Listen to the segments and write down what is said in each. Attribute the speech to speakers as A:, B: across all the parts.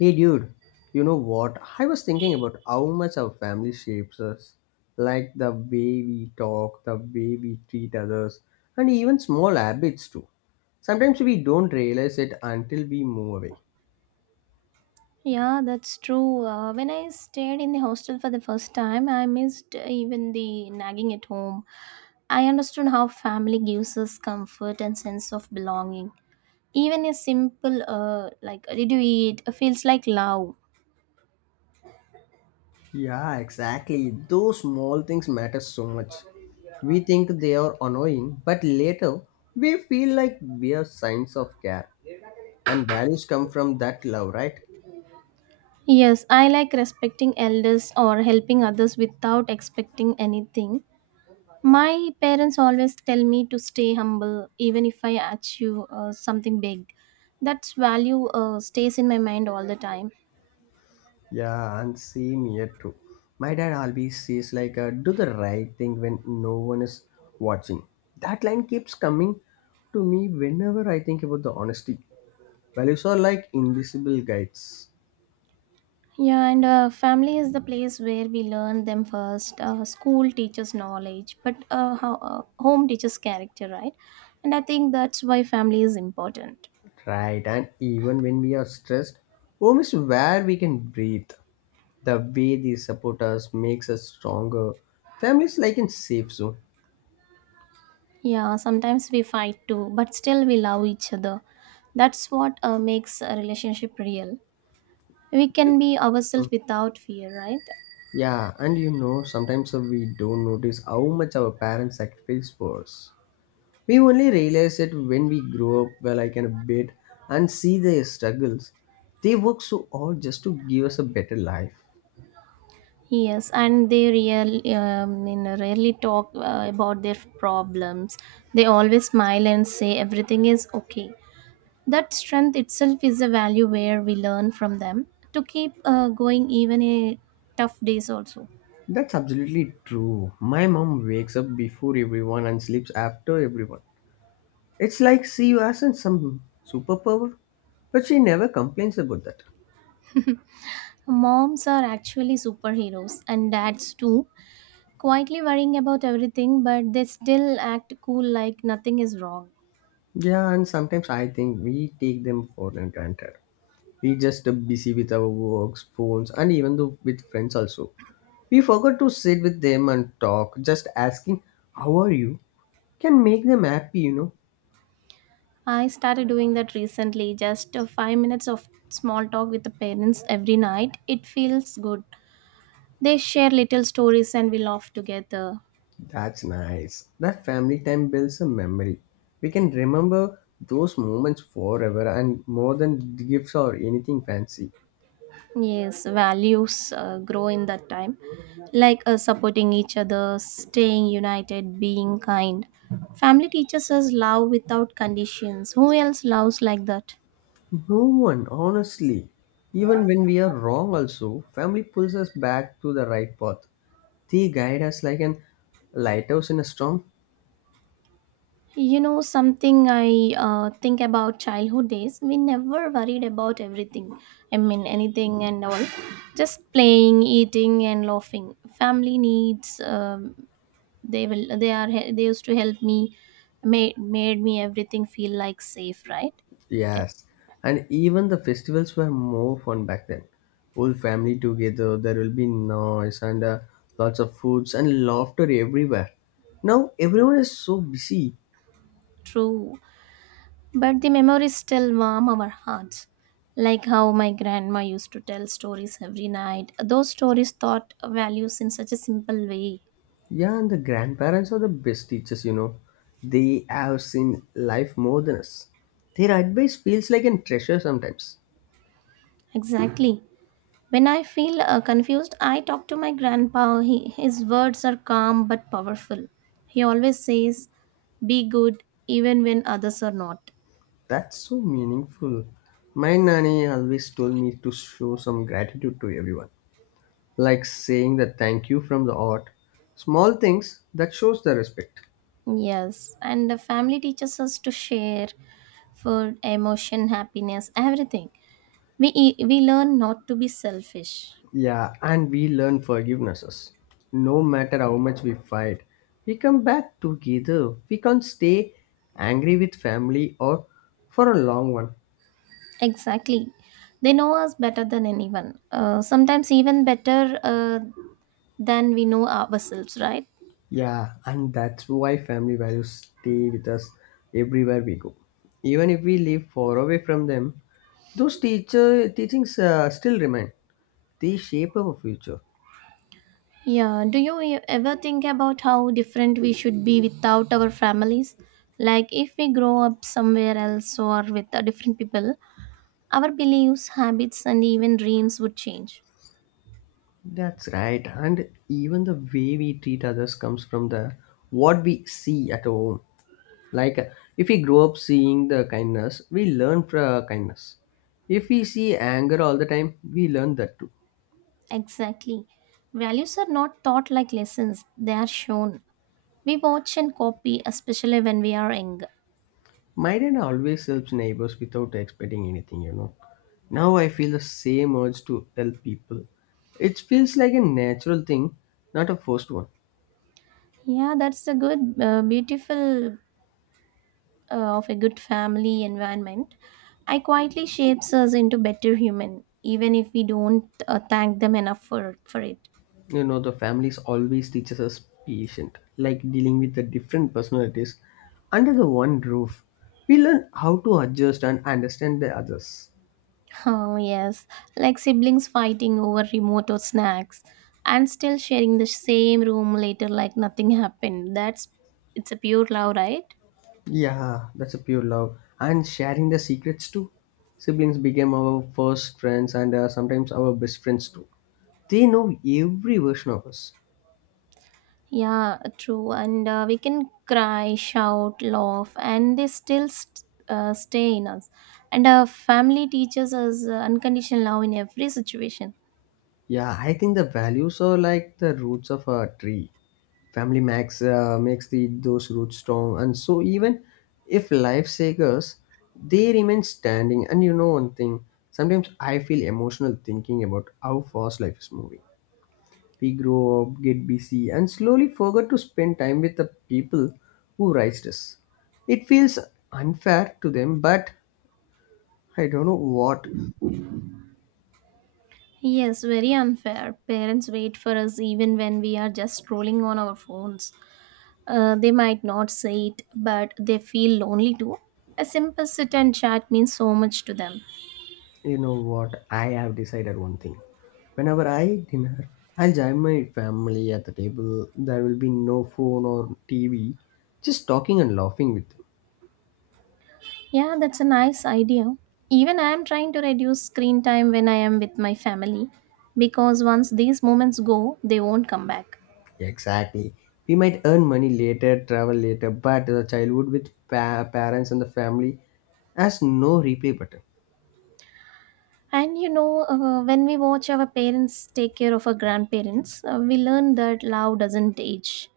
A: Hey dude, you know what? I was thinking about how much our family shapes us. Like the way we talk, the way we treat others, and even small habits too. Sometimes we don't realize it until we move away.
B: Yeah, that's true. When I stayed in the hostel for the first time, I missed even the nagging at home. I understood how family gives us comfort and sense of belonging. Even a simple, like, did you eat, feels like love.
A: Yeah, exactly. Those small things matter so much. We think they are annoying, but later we feel like we are signs of care. And values come from that love, right?
B: Yes, I like respecting elders or helping others without expecting anything. My parents always tell me to stay humble, even if I achieve something big. That value stays in my mind all the time.
A: Yeah, and same here too. My dad always says like, "Do the right thing when no one is watching." That line keeps coming to me whenever I think about the honesty. Values are like invisible guides,
B: Yeah, and family is the place where we learn them first. School teaches knowledge, but home teaches character, right? And I think that's why family is important.
A: right? And even when we are stressed, home is where we can breathe. The way they support us makes us stronger. Family is like in safe zone.
B: Yeah, sometimes we fight too, but still we love each other. That's what makes a relationship real. We can be ourselves
A: Mm.
B: without fear, right?
A: Yeah, and you know, sometimes we don't notice how much our parents sacrifice for us. We only realize it when we grow up, well, like in a bit, and see their struggles. They work so hard just to give us a better life.
B: Yes, and they real, rarely talk about their problems. They always smile and say everything is okay. That strength itself is a value where we learn from them to keep going even in tough days also.
A: That's absolutely true. My mom wakes up before everyone and sleeps after everyone. It's like she has some superpower, but she never complains about that.
B: Moms are actually superheroes and dads too, quietly worrying about everything but they still act cool like nothing is wrong.
A: Yeah, and sometimes I think we take them for granted. We just busy with our works, phones, and even though with friends also. We forgot to sit with them and talk. Just asking, "How are you?" can make them happy. You know,
B: I started doing that recently, just 5 minutes of small talk with the parents every night. It feels good. They share little stories and we laugh together.
A: that's nice. That family time builds a memory. We can remember those moments forever, and more than gifts or anything fancy.
B: Yes, values grow in that time, like supporting each other, staying united, being kind. Family teaches us love without conditions. Who else loves like that?
A: No one, honestly. Even when we are wrong, also, family pulls us back to the right path. They guide us like an lighthouse in a storm.
B: You know, something I think about childhood days, we never worried about everything. I mean, anything and all. Just playing, eating, and laughing. Family needs, they will, they are, they used to help me, made me everything feel like safe, right?
A: Yes, and even the festivals were more fun back then. Whole family together, there will be noise and lots of foods and laughter everywhere. Now everyone is so busy.
B: True, but the memories still warm our hearts. Like how my grandma used to tell stories every night. Those stories taught values in such a simple way.
A: Yeah, and the grandparents are the best teachers, you know. They have seen life more than us. Their advice feels like a treasure sometimes.
B: Exactly. When I feel confused, I talk to my grandpa. His words are calm but powerful. He always says, be good even when others are not.
A: That's so meaningful. My nanny always told me to show some gratitude to everyone. Like saying the thank you from the heart, small things that shows the respect.
B: Yes, and the family teaches us to share food, emotion, happiness, everything. We learn not to be selfish.
A: Yeah, and we learn forgivenesses. No matter how much we fight, we come back together. We can't stay angry with family or for a long one.
B: Exactly. They know us better than anyone. Sometimes even better than we know ourselves, right?
A: Yeah, and that's why family values stay with us everywhere we go. Even if we live far away from them, those teacher teachings still remain. They shape our future.
B: Yeah. Do you ever think about how different we should be without our families? Like if we grow up somewhere else or with different people, our beliefs, habits, and even dreams would change.
A: That's right. And even the way we treat others comes from the what we see at home. Like if we grow up seeing the kindness, we learn from kindness. If we see anger all the time, we learn that too.
B: Exactly. Values are not taught like lessons, they are shown. We watch and copy, especially when we are young.
A: My dad always helps neighbors without expecting anything, you know. Now I feel the same urge to help people. It feels like a natural thing, not a forced one.
B: Yeah, that's a beautiful of a good family environment I quietly shapes us into better human even if we don't thank them enough for it.
A: You know, the families always teaches us patient, like dealing with the different personalities under the one roof. We learn how to adjust and understand the others.
B: Oh yes, like siblings fighting over remote or snacks and still sharing the same room later like nothing happened, that's, it's a pure love, right?
A: Yeah, that's a pure love. And sharing the secrets too. Siblings became our first friends and sometimes our best friends too. They know every version of us.
B: Yeah, true, and we can cry shout laugh and they stay in us, and our family teaches us unconditional love in every situation.
A: Yeah, I think the values are like the roots of a tree. Family max makes the those roots strong, and so even if life shakers, they remain standing. And you know one thing, sometimes I feel emotional thinking about how fast life is moving. We grow up, get busy, and slowly forget to spend time with the people who raised us. It feels unfair to them, but I don't know what.
B: Yes, very unfair. Parents wait for us even when we are just scrolling on our phones. They might not say it, but they feel lonely too. A simple sit and chat means so much to them.
A: You know what? I have decided one thing. Whenever I dinner, I'll join my family at the table. There will be no phone or TV, just talking and laughing with them.
B: Yeah, that's a nice idea. Even I am trying to reduce screen time when I am with my family because once these moments go, they won't come back.
A: Exactly. We might earn money later, travel later, but the childhood with parents and the family has no replay button.
B: And you know, when we watch our parents take care of our grandparents, we learn that love doesn't age.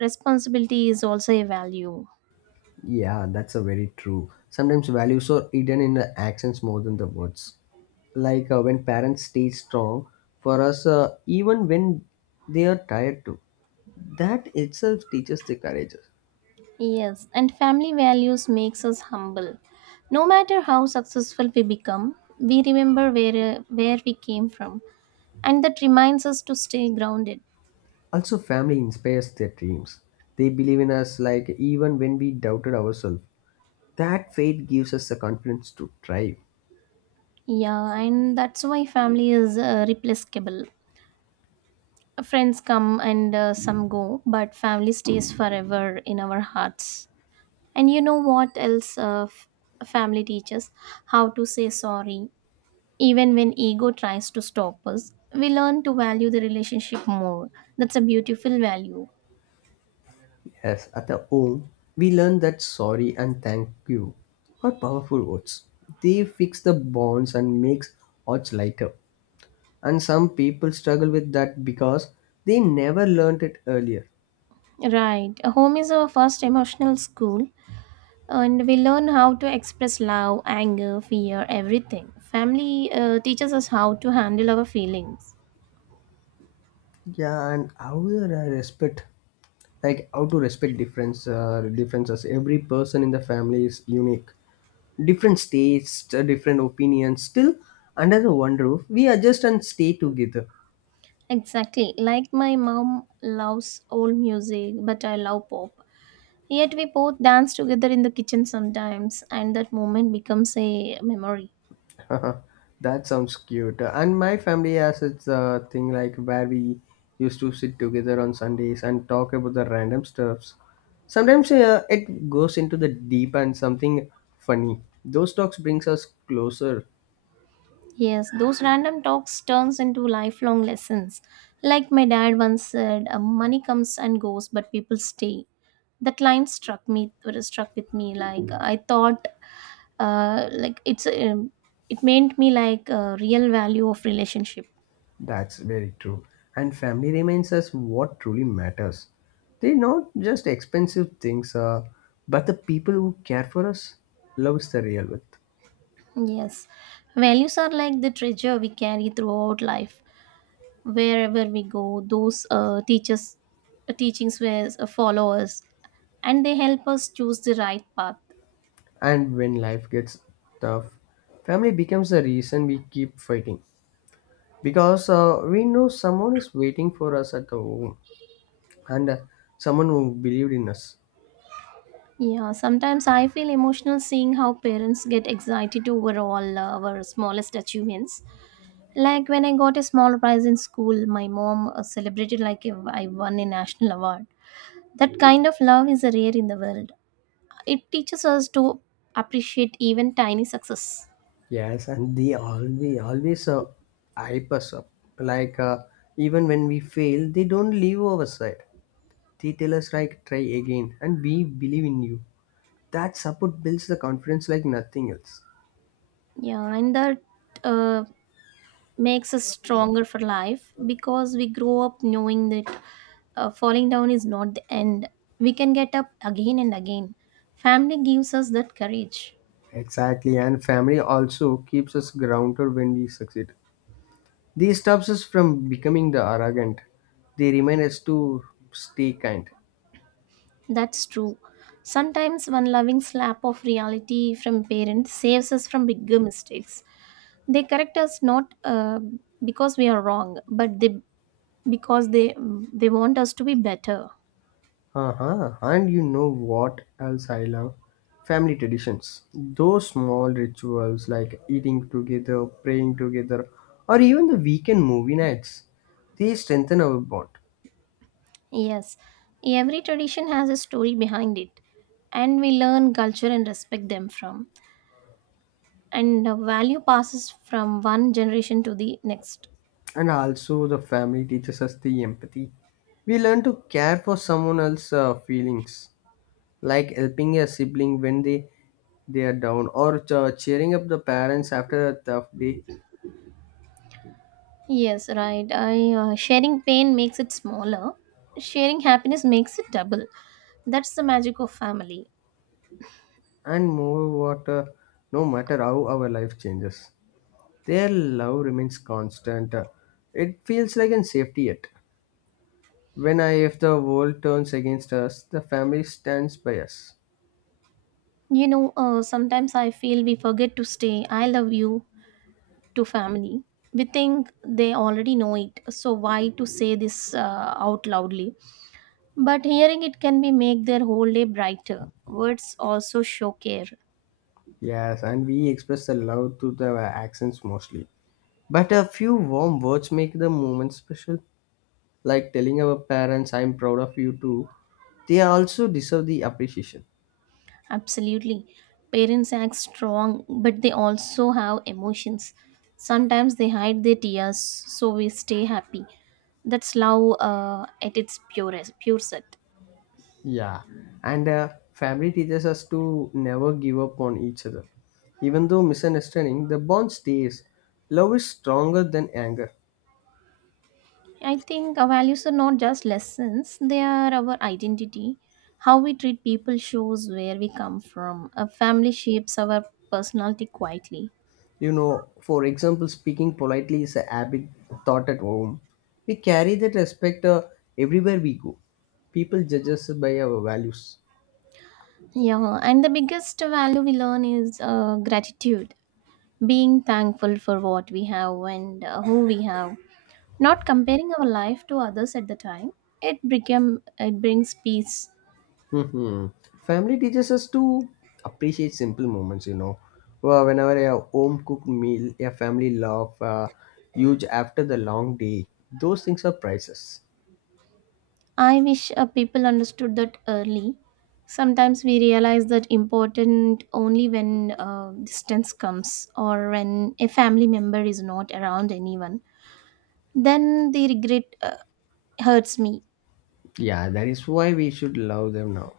B: Responsibility is also a value.
A: Yeah, that's a very true. Sometimes values are hidden in the actions more than the words. Like when parents stay strong for us, even when they are tired too. That itself teaches the courage.
B: Yes, and family values makes us humble. No matter how successful we become, we remember where we came from, and that reminds us to stay grounded.
A: Also, family inspires their dreams. They believe in us, like even when we doubted ourselves. That faith gives us the confidence to try.
B: Yeah, and that's why family is replaceable. Friends come and some go, but family stays forever in our hearts. And you know what else? Family teaches how to say sorry. Even when ego tries to stop us, we learn to value the relationship more. That's a beautiful value.
A: Yes, at the home, we learn that sorry and thank you are powerful words. They fix the bonds and makes odds lighter. And some people struggle with that because they never learned it earlier.
B: Right. A home is our first emotional school, and we learn how to express love, anger, fear, everything. Family teaches us how to handle our feelings.
A: Yeah, and how do I respect, like how to respect differences. Every person in the family is unique. Different states, different opinions. Still, under the one roof, we adjust and stay together.
B: Exactly. Like my mom loves old music, but I love pop. Yet we both dance together in the kitchen sometimes, and that moment becomes a memory.
A: That sounds cute. And my family has its thing like where we used to sit together on Sundays and talk about the random stuffs. Sometimes it goes into the deep and something funny. Those talks brings us closer.
B: Yes, those random talks turns into lifelong lessons. Like my dad once said, money comes and goes, but people stay. That line struck me, or struck with me. Like I thought, uh, like it's, um it meant me like real value of relationship.
A: That's very true. And family reminds us what truly matters. They're not just expensive things, but the people who care for us love loves the real with.
B: Yes, values are like the treasure we carry throughout life, wherever we go. Those teachings were follow us, and they help us choose the right path.
A: And when life gets tough, family becomes the reason we keep fighting because we know someone is waiting for us at the home and someone who believed in us.
B: Yeah, sometimes I feel emotional seeing how parents get excited over all our smallest achievements. Like when I got a small prize in school, my mom celebrated like if I won a national award. That kind of love is rare in the world. It teaches us to appreciate even tiny success.
A: Yes, and they always always hype us up. Like even when we fail, they don't leave our side. They tell us like try again, and we believe in you. That support builds the confidence like nothing else.
B: Yeah, and that uh, makes us stronger for life because we grow up knowing that falling down is not the end. We can get up again and again. Family gives us that courage.
A: Exactly, and family also keeps us grounded when we succeed. These stops us from becoming the arrogant. They remind us to stay kind.
B: That's true. Sometimes one loving slap of reality from parents saves us from bigger mistakes. They correct us not because we are wrong, but they because they want us to be better.
A: Uh-huh. And you know what else I love? Family traditions. Those small rituals like eating together, praying together, or even the weekend movie nights. They strengthen our bond.
B: Yes, every tradition has a story behind it, and we learn culture and respect them from. And the value passes from one generation to the next.
A: And also, the family teaches us the empathy. We learn to care for someone else's feelings. Like helping a sibling when they are down or cheering up the parents after a tough day.
B: Yes, right. I Sharing pain makes it smaller. Sharing happiness makes it double. That's the magic of family.
A: And more, no matter how our life changes, their love remains constant. It feels like a safety net when I if the world turns against us, the family stands by us.
B: You know, sometimes I feel we forget to stay "I love you" to family. We think they already know it, so why to say this out loudly? But hearing it can be make their whole day brighter. Words also show care.
A: Yes, and we express the love through the accents mostly, but a few warm words make the moment special, like telling our parents I'm proud of you too. They also deserve the appreciation.
B: Absolutely. Parents act strong, but they also have emotions. Sometimes they hide their tears so we stay happy. That's love at its purest, pure set.
A: Yeah and Family teaches us to never give up on each other. Even though misunderstanding, the bond stays. Love is stronger than anger.
B: I think our values are not just lessons, they are our identity. How we treat people shows where we come from. A family shapes our personality quietly.
A: You know, for example, speaking politely is a habit taught at home. We carry that respect everywhere we go. People judge us by our values.
B: Yeah, and the biggest value we learn is gratitude, being thankful for what we have and who we have, not comparing our life to others at the time. It became it brings peace.
A: Hmm. Family teaches us to appreciate simple moments, you know. Well, whenever a home cooked meal, a family love, huge after the long day, those things are priceless.
B: I wish people understood that early. Sometimes we realize that important only when distance comes or when a family member is not around anyone. Then the regret hurts me.
A: Yeah, that is why we should love them now.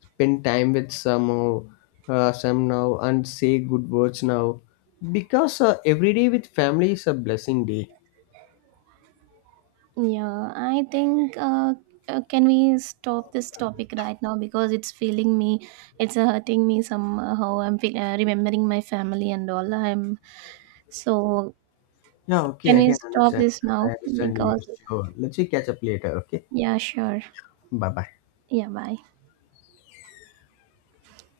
A: Spend time with some now, and say good words now, because every day with family is a blessing day.
B: Yeah, I think can we stop this topic right now because it's feeling me, it's hurting me somehow. I'm remembering my family and all. I'm so,
A: Yeah,
B: can
A: okay, I
B: we
A: can
B: stop
A: understand.
B: this
A: I
B: now
A: understand you.
B: because,
A: Sure. Let's catch up later. Okay.
B: yeah, sure.
A: Bye bye.
B: Yeah, bye.